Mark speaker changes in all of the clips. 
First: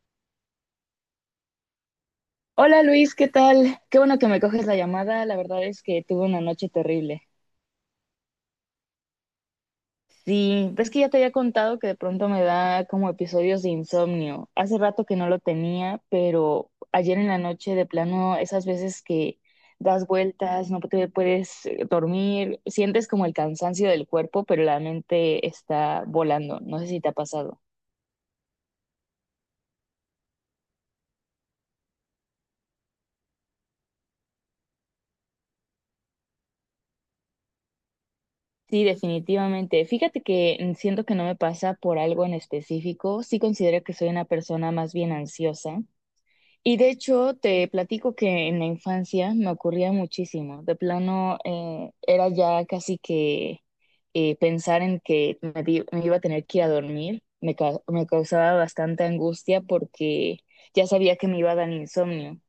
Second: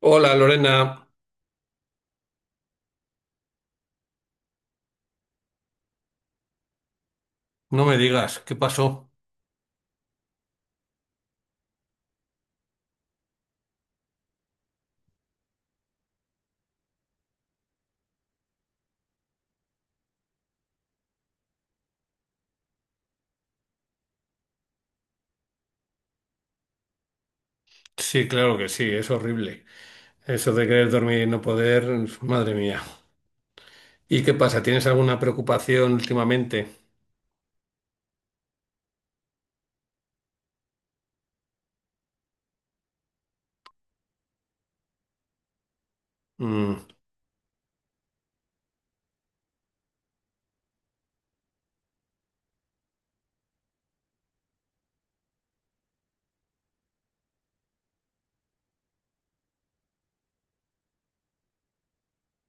Speaker 1: Hola Lorena,
Speaker 2: Hola Luis, ¿qué tal? Qué bueno que me coges la llamada. La verdad es que tuve una noche terrible.
Speaker 1: no me digas, ¿qué pasó?
Speaker 2: Sí, ves que ya te había contado que de pronto me da como episodios de insomnio. Hace rato que no lo tenía, pero ayer en la noche de plano, esas veces que das vueltas, no te puedes dormir, sientes como el cansancio del cuerpo, pero la mente está volando. No sé si te ha pasado.
Speaker 1: Sí, claro que sí, es horrible. Eso de querer dormir y no poder, madre mía. ¿Y qué pasa? ¿Tienes alguna preocupación últimamente?
Speaker 2: Sí, definitivamente. Fíjate que siento que no me pasa por algo en específico. Sí considero que soy una persona más bien ansiosa.
Speaker 1: Mm,
Speaker 2: Y de hecho, te platico que en la infancia me ocurría muchísimo. De plano, era ya casi que pensar en que me iba a tener que ir a dormir. Me causaba bastante angustia porque ya sabía que me iba a dar insomnio.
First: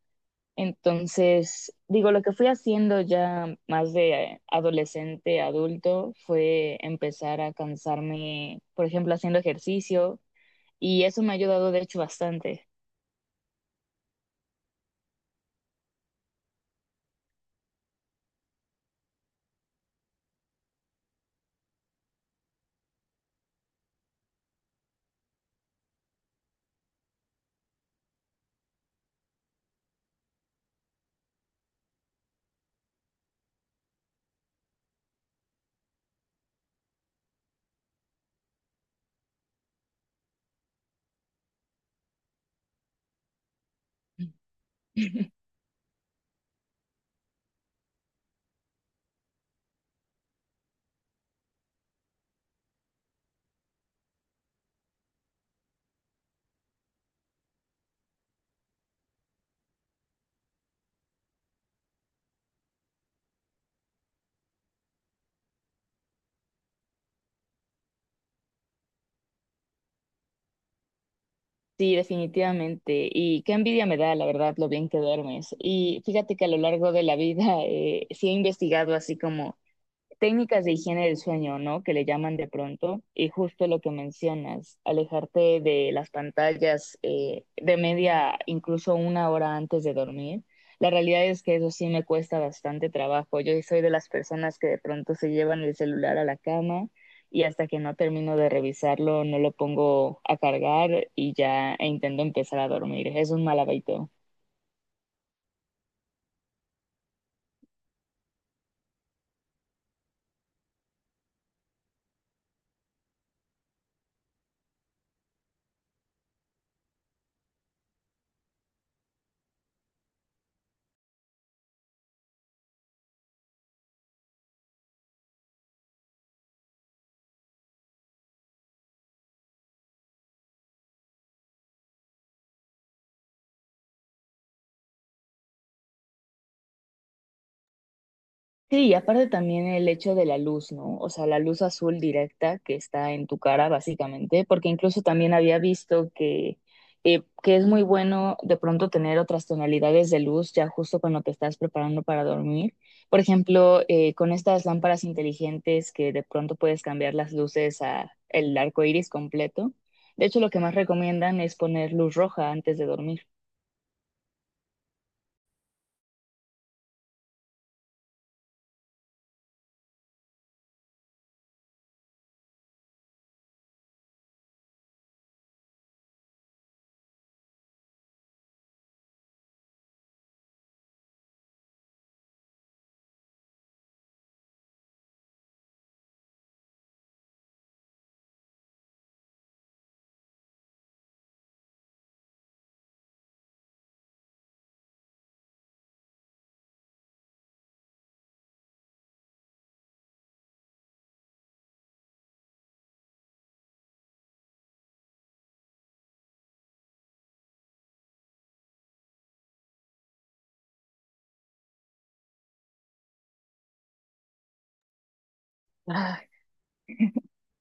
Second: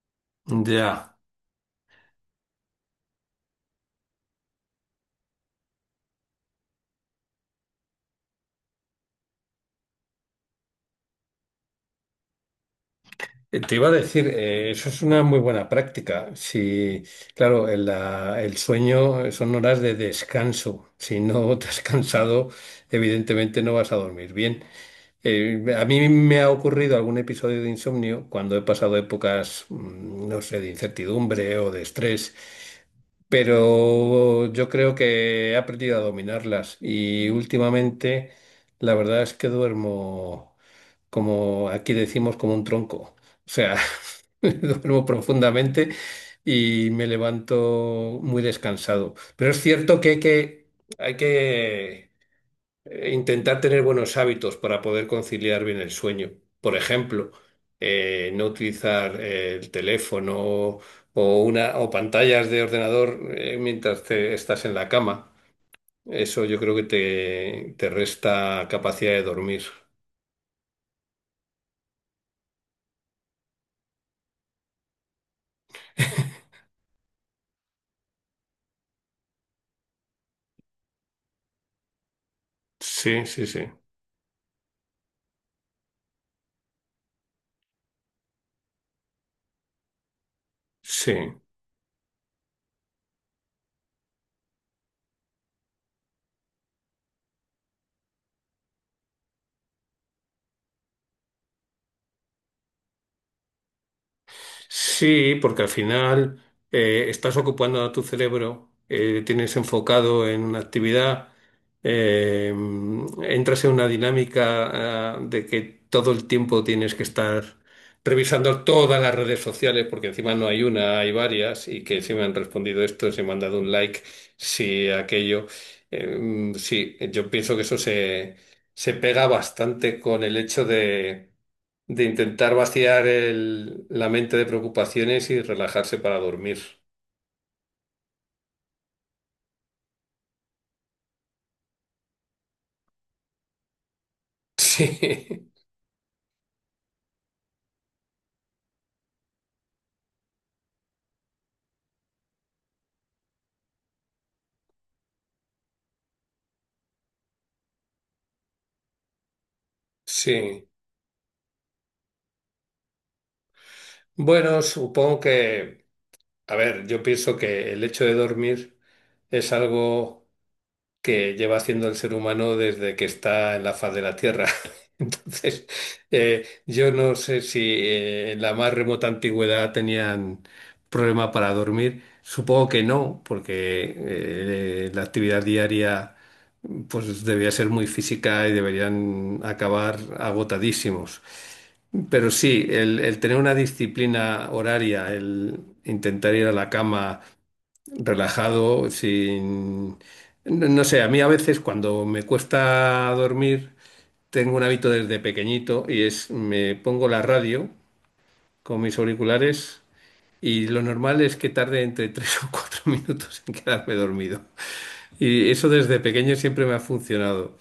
Speaker 1: ya.
Speaker 2: Entonces, digo, lo que fui haciendo ya más de adolescente, adulto, fue empezar a cansarme, por ejemplo, haciendo ejercicio. Y eso me ha ayudado, de hecho, bastante.
Speaker 1: Te iba a decir, eso es una muy buena práctica. Si, claro, el sueño son horas de descanso. Si no te has cansado, evidentemente no vas a dormir bien. A mí me ha ocurrido algún episodio de insomnio cuando he pasado épocas, no sé, de incertidumbre o de estrés, pero yo creo que he aprendido a dominarlas y últimamente la verdad es que duermo, como aquí decimos, como un tronco. O sea, duermo profundamente y me levanto muy descansado. Pero es cierto que hay que intentar tener buenos hábitos para poder conciliar bien el sueño. Por ejemplo, no utilizar el teléfono o pantallas de ordenador mientras te estás en la cama. Eso yo creo que te resta capacidad de dormir.
Speaker 2: Sí, definitivamente. Y qué envidia me da, la verdad, lo bien que duermes. Y fíjate que a lo largo de la vida sí he investigado así como técnicas de higiene del sueño, ¿no? Que le llaman de pronto,
Speaker 1: Sí,
Speaker 2: y
Speaker 1: sí,
Speaker 2: justo
Speaker 1: sí.
Speaker 2: lo que mencionas, alejarte de las pantallas de media, incluso una hora antes de dormir. La realidad
Speaker 1: Sí.
Speaker 2: es que eso sí me cuesta bastante trabajo. Yo soy de las personas que de pronto se llevan el celular a la cama y hasta que no termino de revisarlo no lo pongo a cargar y ya e intento empezar a dormir. Es un mal hábito.
Speaker 1: Sí, porque al final estás ocupando a tu cerebro, tienes enfocado en una actividad, eh, entras en una dinámica, de que todo el tiempo tienes que estar revisando todas las redes sociales, porque encima no hay una, hay varias, y que si me han respondido esto, si me han dado un like, si aquello. Sí, yo pienso que se pega bastante con el hecho de intentar vaciar la mente de preocupaciones y relajarse para dormir.
Speaker 2: Sí, y aparte también el hecho de la luz, ¿no? O sea, la luz azul directa que está en tu cara, básicamente, porque incluso también
Speaker 1: Sí,
Speaker 2: había visto que es muy bueno de pronto tener otras tonalidades de luz ya justo cuando te estás preparando para dormir. Por ejemplo, con estas lámparas inteligentes que de pronto puedes cambiar las luces a el arco iris completo. De hecho, lo que
Speaker 1: sí.
Speaker 2: más recomiendan es poner luz roja antes de dormir.
Speaker 1: Bueno, supongo que, a ver, yo pienso que el hecho de dormir es algo que lleva haciendo el ser humano desde que está en la faz de la Tierra. Entonces, yo no sé si en la más remota antigüedad tenían problema para dormir. Supongo que no, porque la actividad diaria pues debía ser muy física y deberían acabar agotadísimos. Pero sí, el tener una disciplina horaria, el intentar ir a la cama relajado, sin... No sé, a mí a veces cuando me cuesta dormir, tengo un hábito desde pequeñito y es me pongo la radio con mis auriculares y lo normal es que tarde entre tres o cuatro minutos en quedarme dormido. Y eso desde pequeño siempre me ha funcionado.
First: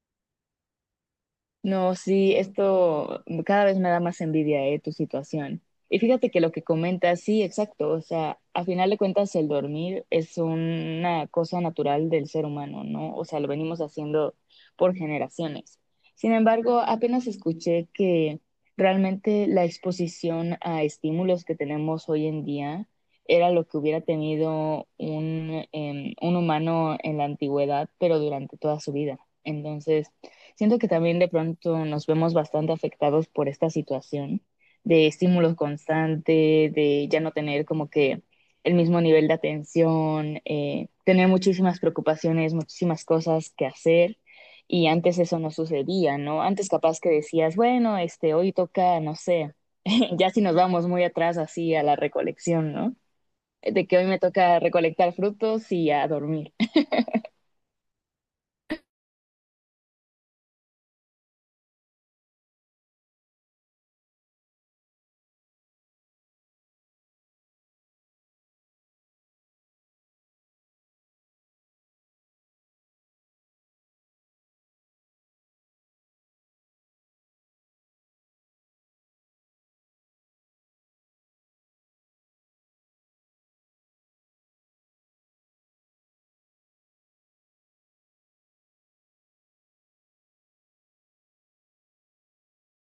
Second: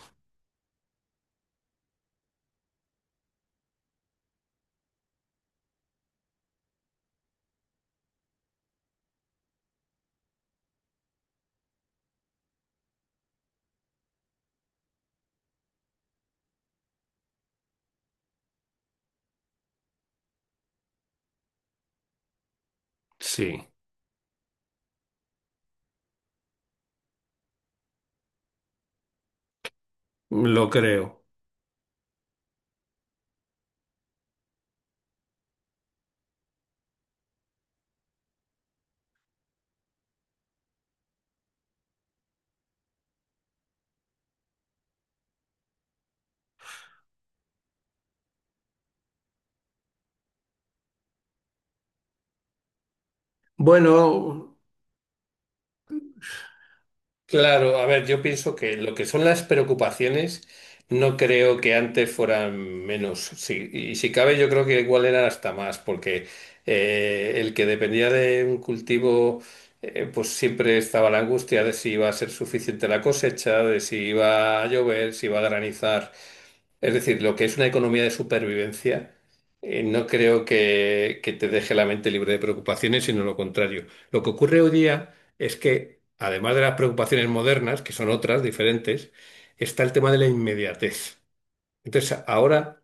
Speaker 2: No, sí, esto cada vez me da más envidia, tu situación. Y fíjate que lo que comentas, sí, exacto. O sea, a final de cuentas, el dormir es una cosa natural del ser humano, ¿no? O sea, lo venimos haciendo por generaciones. Sin embargo, apenas escuché que realmente la exposición a estímulos que tenemos hoy en día era lo
Speaker 1: Sí.
Speaker 2: que hubiera tenido un, un humano en la antigüedad, pero durante toda su vida. Entonces,
Speaker 1: Lo
Speaker 2: siento que también
Speaker 1: creo.
Speaker 2: de pronto nos vemos bastante afectados por esta situación de estímulos constante, de ya no tener como que el mismo nivel de atención, tener muchísimas preocupaciones, muchísimas cosas que hacer. Y antes eso no sucedía, ¿no? Antes capaz que decías, bueno, este, hoy toca, no sé, ya si nos vamos muy atrás así a la recolección, ¿no? De que hoy me
Speaker 1: Bueno,
Speaker 2: toca recolectar frutos y a dormir.
Speaker 1: claro, a ver, yo pienso que lo que son las preocupaciones no creo que antes fueran menos. Sí, y si cabe, yo creo que igual eran hasta más, porque el que dependía de un cultivo, pues siempre estaba la angustia de si iba a ser suficiente la cosecha, de si iba a llover, si iba a granizar. Es decir, lo que es una economía de supervivencia, no creo que te deje la mente libre de preocupaciones, sino lo contrario. Lo que ocurre hoy día es que, además de las preocupaciones modernas, que son otras, diferentes, está el tema de la inmediatez. Entonces, ahora...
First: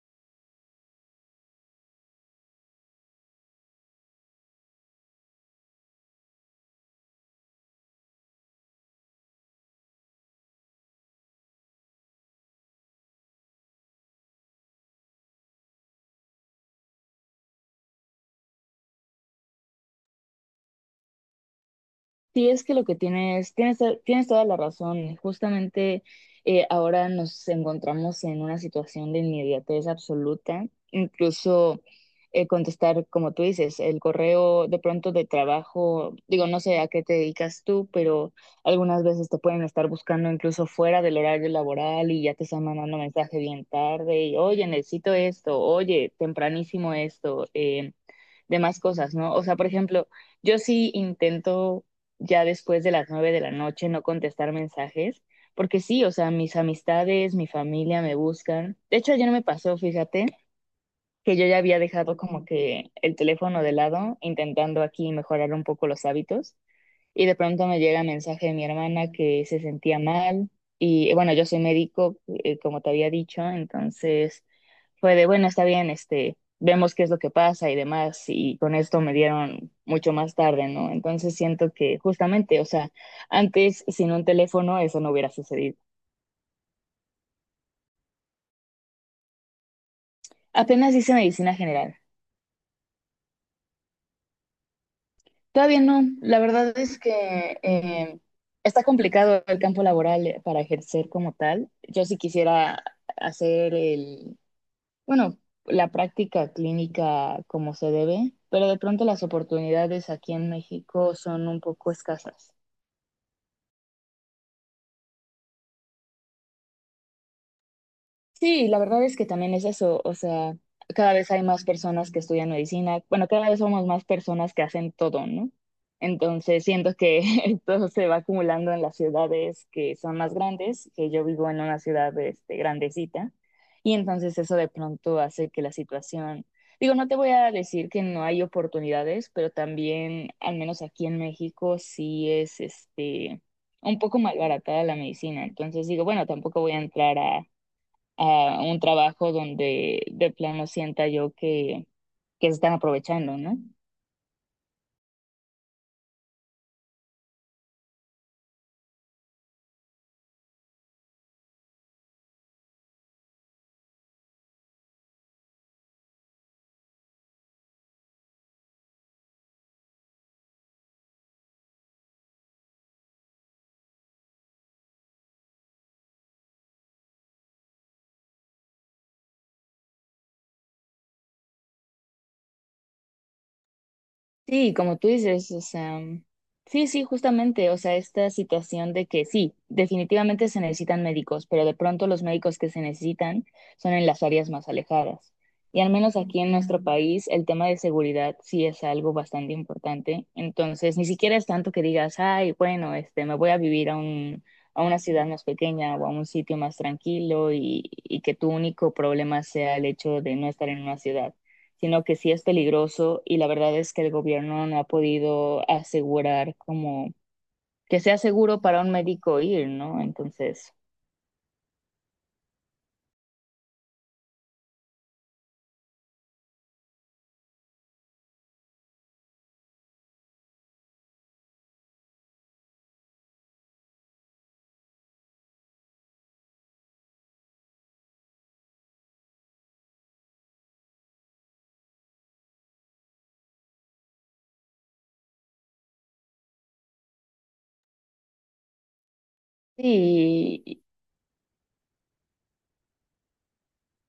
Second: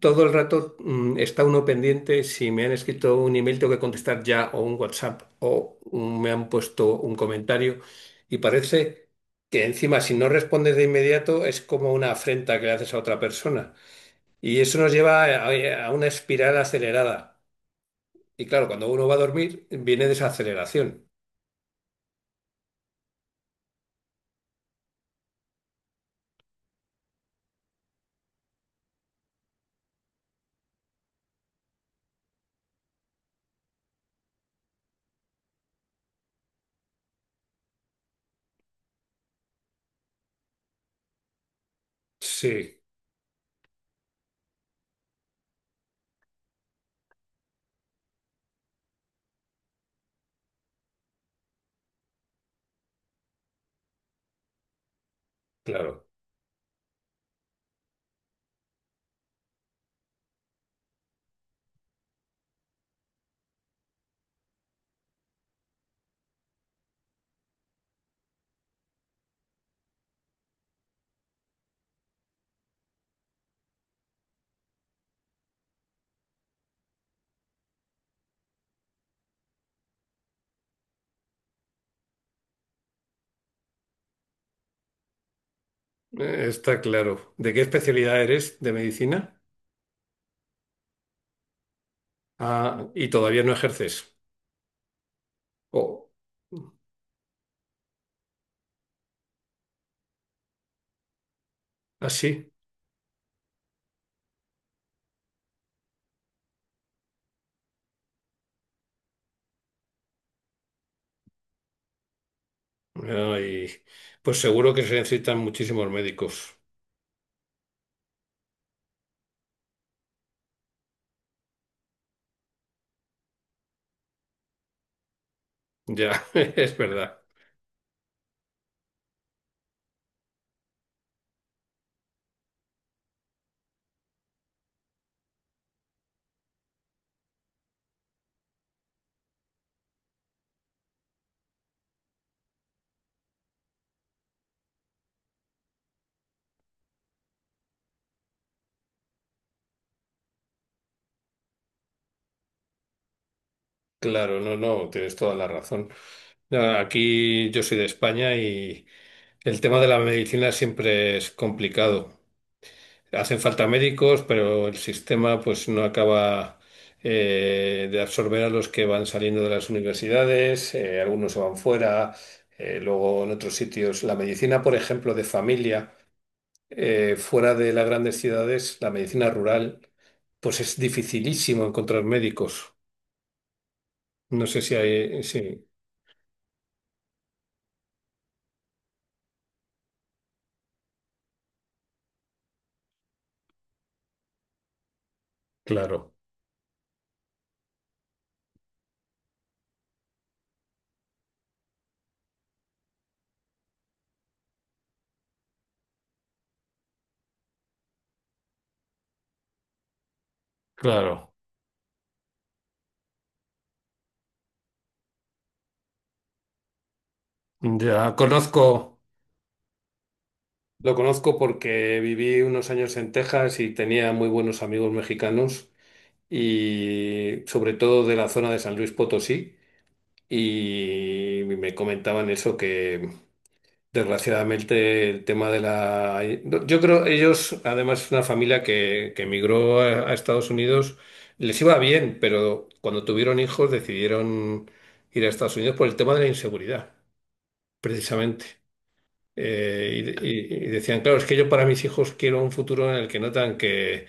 Speaker 1: Todo el rato está uno pendiente si me han escrito un email, tengo que contestar ya, o un WhatsApp, o me han puesto un comentario y parece que encima si no respondes de inmediato es como una afrenta que le haces a otra persona y eso nos lleva a una espiral acelerada y claro, cuando uno va a dormir viene desaceleración.
Speaker 2: Sí, es que lo que tienes toda la razón. Justamente ahora nos encontramos en una situación de inmediatez absoluta. Incluso contestar, como tú dices, el correo de pronto de trabajo, digo, no sé a qué te dedicas tú, pero algunas veces te pueden estar buscando incluso fuera del horario laboral y ya te están
Speaker 1: Sí,
Speaker 2: mandando mensaje bien tarde y, oye, necesito esto, oye, tempranísimo esto. De más cosas, ¿no? O sea, por ejemplo, yo sí intento ya después de las nueve de la noche no contestar mensajes, porque sí,
Speaker 1: claro.
Speaker 2: o sea, mis amistades, mi familia me buscan. De hecho, ayer me pasó, fíjate, que yo ya había dejado como que el teléfono de lado, intentando aquí mejorar un poco los hábitos, y de pronto me llega mensaje de mi hermana que se sentía mal, y bueno, yo soy médico, como te había dicho, entonces fue de, bueno, está bien, este, vemos qué es lo que pasa y demás, y con esto me dieron mucho más tarde, ¿no? Entonces siento que justamente, o sea, antes sin un teléfono eso no hubiera sucedido.
Speaker 1: Está claro. ¿De qué especialidad eres de medicina?
Speaker 2: Apenas hice medicina general.
Speaker 1: Ah, y todavía no ejerces.
Speaker 2: Todavía
Speaker 1: ¿O
Speaker 2: no, la verdad es que está complicado el campo laboral para ejercer como tal. Yo sí
Speaker 1: así?
Speaker 2: quisiera hacer bueno, la práctica clínica como se debe, pero de pronto las oportunidades aquí en México son un poco escasas.
Speaker 1: Ay, pues seguro que se necesitan muchísimos médicos.
Speaker 2: Sí, la verdad es que también es eso, o sea, cada vez hay más personas que estudian medicina, bueno, cada vez somos más personas que hacen todo, ¿no?
Speaker 1: Ya,
Speaker 2: Entonces,
Speaker 1: es
Speaker 2: siento
Speaker 1: verdad.
Speaker 2: que todo se va acumulando en las ciudades que son más grandes, que yo vivo en una ciudad, este, grandecita, y entonces eso de pronto hace que la situación, digo, no te voy a decir que no hay oportunidades, pero también, al menos aquí en México, sí es, este, un poco malbaratada la medicina, entonces digo, bueno, tampoco voy a entrar a un trabajo donde de plano sienta yo que se están aprovechando, ¿no?
Speaker 1: Claro, no, no, tienes toda la razón. Ya, aquí yo soy de España y el tema de la medicina siempre es complicado. Hacen falta médicos, pero el sistema pues no acaba de absorber a los que van saliendo de las universidades, algunos se van fuera, luego en otros sitios. La medicina, por ejemplo, de familia, fuera de las grandes ciudades, la medicina rural, pues es dificilísimo encontrar médicos. No sé si
Speaker 2: Sí,
Speaker 1: hay,
Speaker 2: como tú dices, o
Speaker 1: sí,
Speaker 2: sea, sí, sí, justamente, o sea, esta situación de que sí, definitivamente se necesitan médicos, pero de pronto los médicos que se necesitan son en las áreas más alejadas. Y al
Speaker 1: claro,
Speaker 2: menos aquí en nuestro país, el tema de seguridad sí es algo bastante importante. Entonces, ni siquiera es tanto que digas, ay, bueno, este, me voy a vivir a un, a una ciudad más pequeña o a un sitio más tranquilo y que tu único problema sea el hecho de no estar en una
Speaker 1: claro.
Speaker 2: ciudad, sino que sí es peligroso y la verdad es que el gobierno no ha podido asegurar como que
Speaker 1: Ya
Speaker 2: sea seguro para un
Speaker 1: conozco.
Speaker 2: médico ir, ¿no? Entonces,
Speaker 1: Lo conozco porque viví unos años en Texas y tenía muy buenos amigos mexicanos y sobre todo de la zona de San Luis Potosí y me comentaban eso que, desgraciadamente, el tema de la... Yo creo ellos, además, es una familia que emigró a Estados Unidos. Les iba bien, pero cuando tuvieron hijos decidieron ir a Estados Unidos por el tema de la inseguridad, precisamente. Y
Speaker 2: sí,
Speaker 1: decían, claro, es que yo para mis hijos quiero un futuro en el que notan que,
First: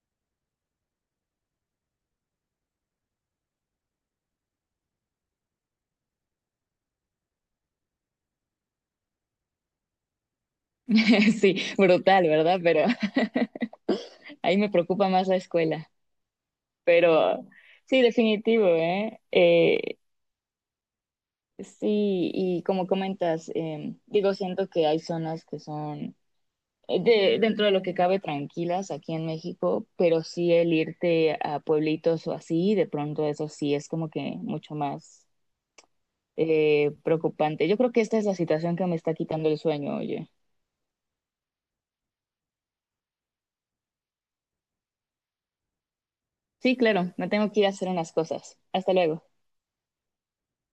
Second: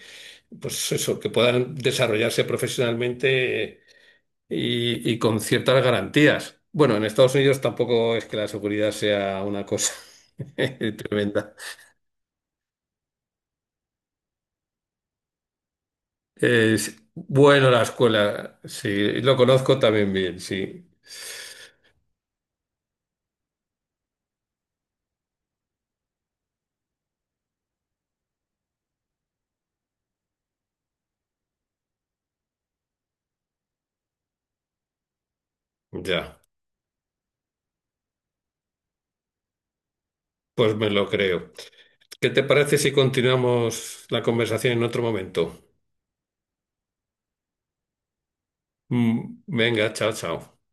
Speaker 1: pues eso, que puedan desarrollarse profesionalmente y con ciertas garantías. Bueno, en Estados Unidos tampoco es que la seguridad sea una cosa tremenda.
Speaker 2: sí, brutal, ¿verdad? Pero ahí me preocupa más la escuela,
Speaker 1: Es
Speaker 2: pero
Speaker 1: bueno la
Speaker 2: sí,
Speaker 1: escuela,
Speaker 2: definitivo,
Speaker 1: sí,
Speaker 2: ¿eh?
Speaker 1: lo conozco también bien, sí.
Speaker 2: Sí, y como comentas, digo, siento que hay zonas que son dentro de lo que cabe tranquilas aquí en México, pero sí el irte a pueblitos o así, de pronto eso sí es como que mucho más
Speaker 1: Ya,
Speaker 2: preocupante. Yo creo que esta es la situación que me está quitando el sueño, oye.
Speaker 1: pues me lo creo. ¿Qué te parece si continuamos la conversación en otro momento?
Speaker 2: Sí, claro, me tengo que ir a hacer unas cosas. Hasta luego.
Speaker 1: Mm, venga, chao, chao.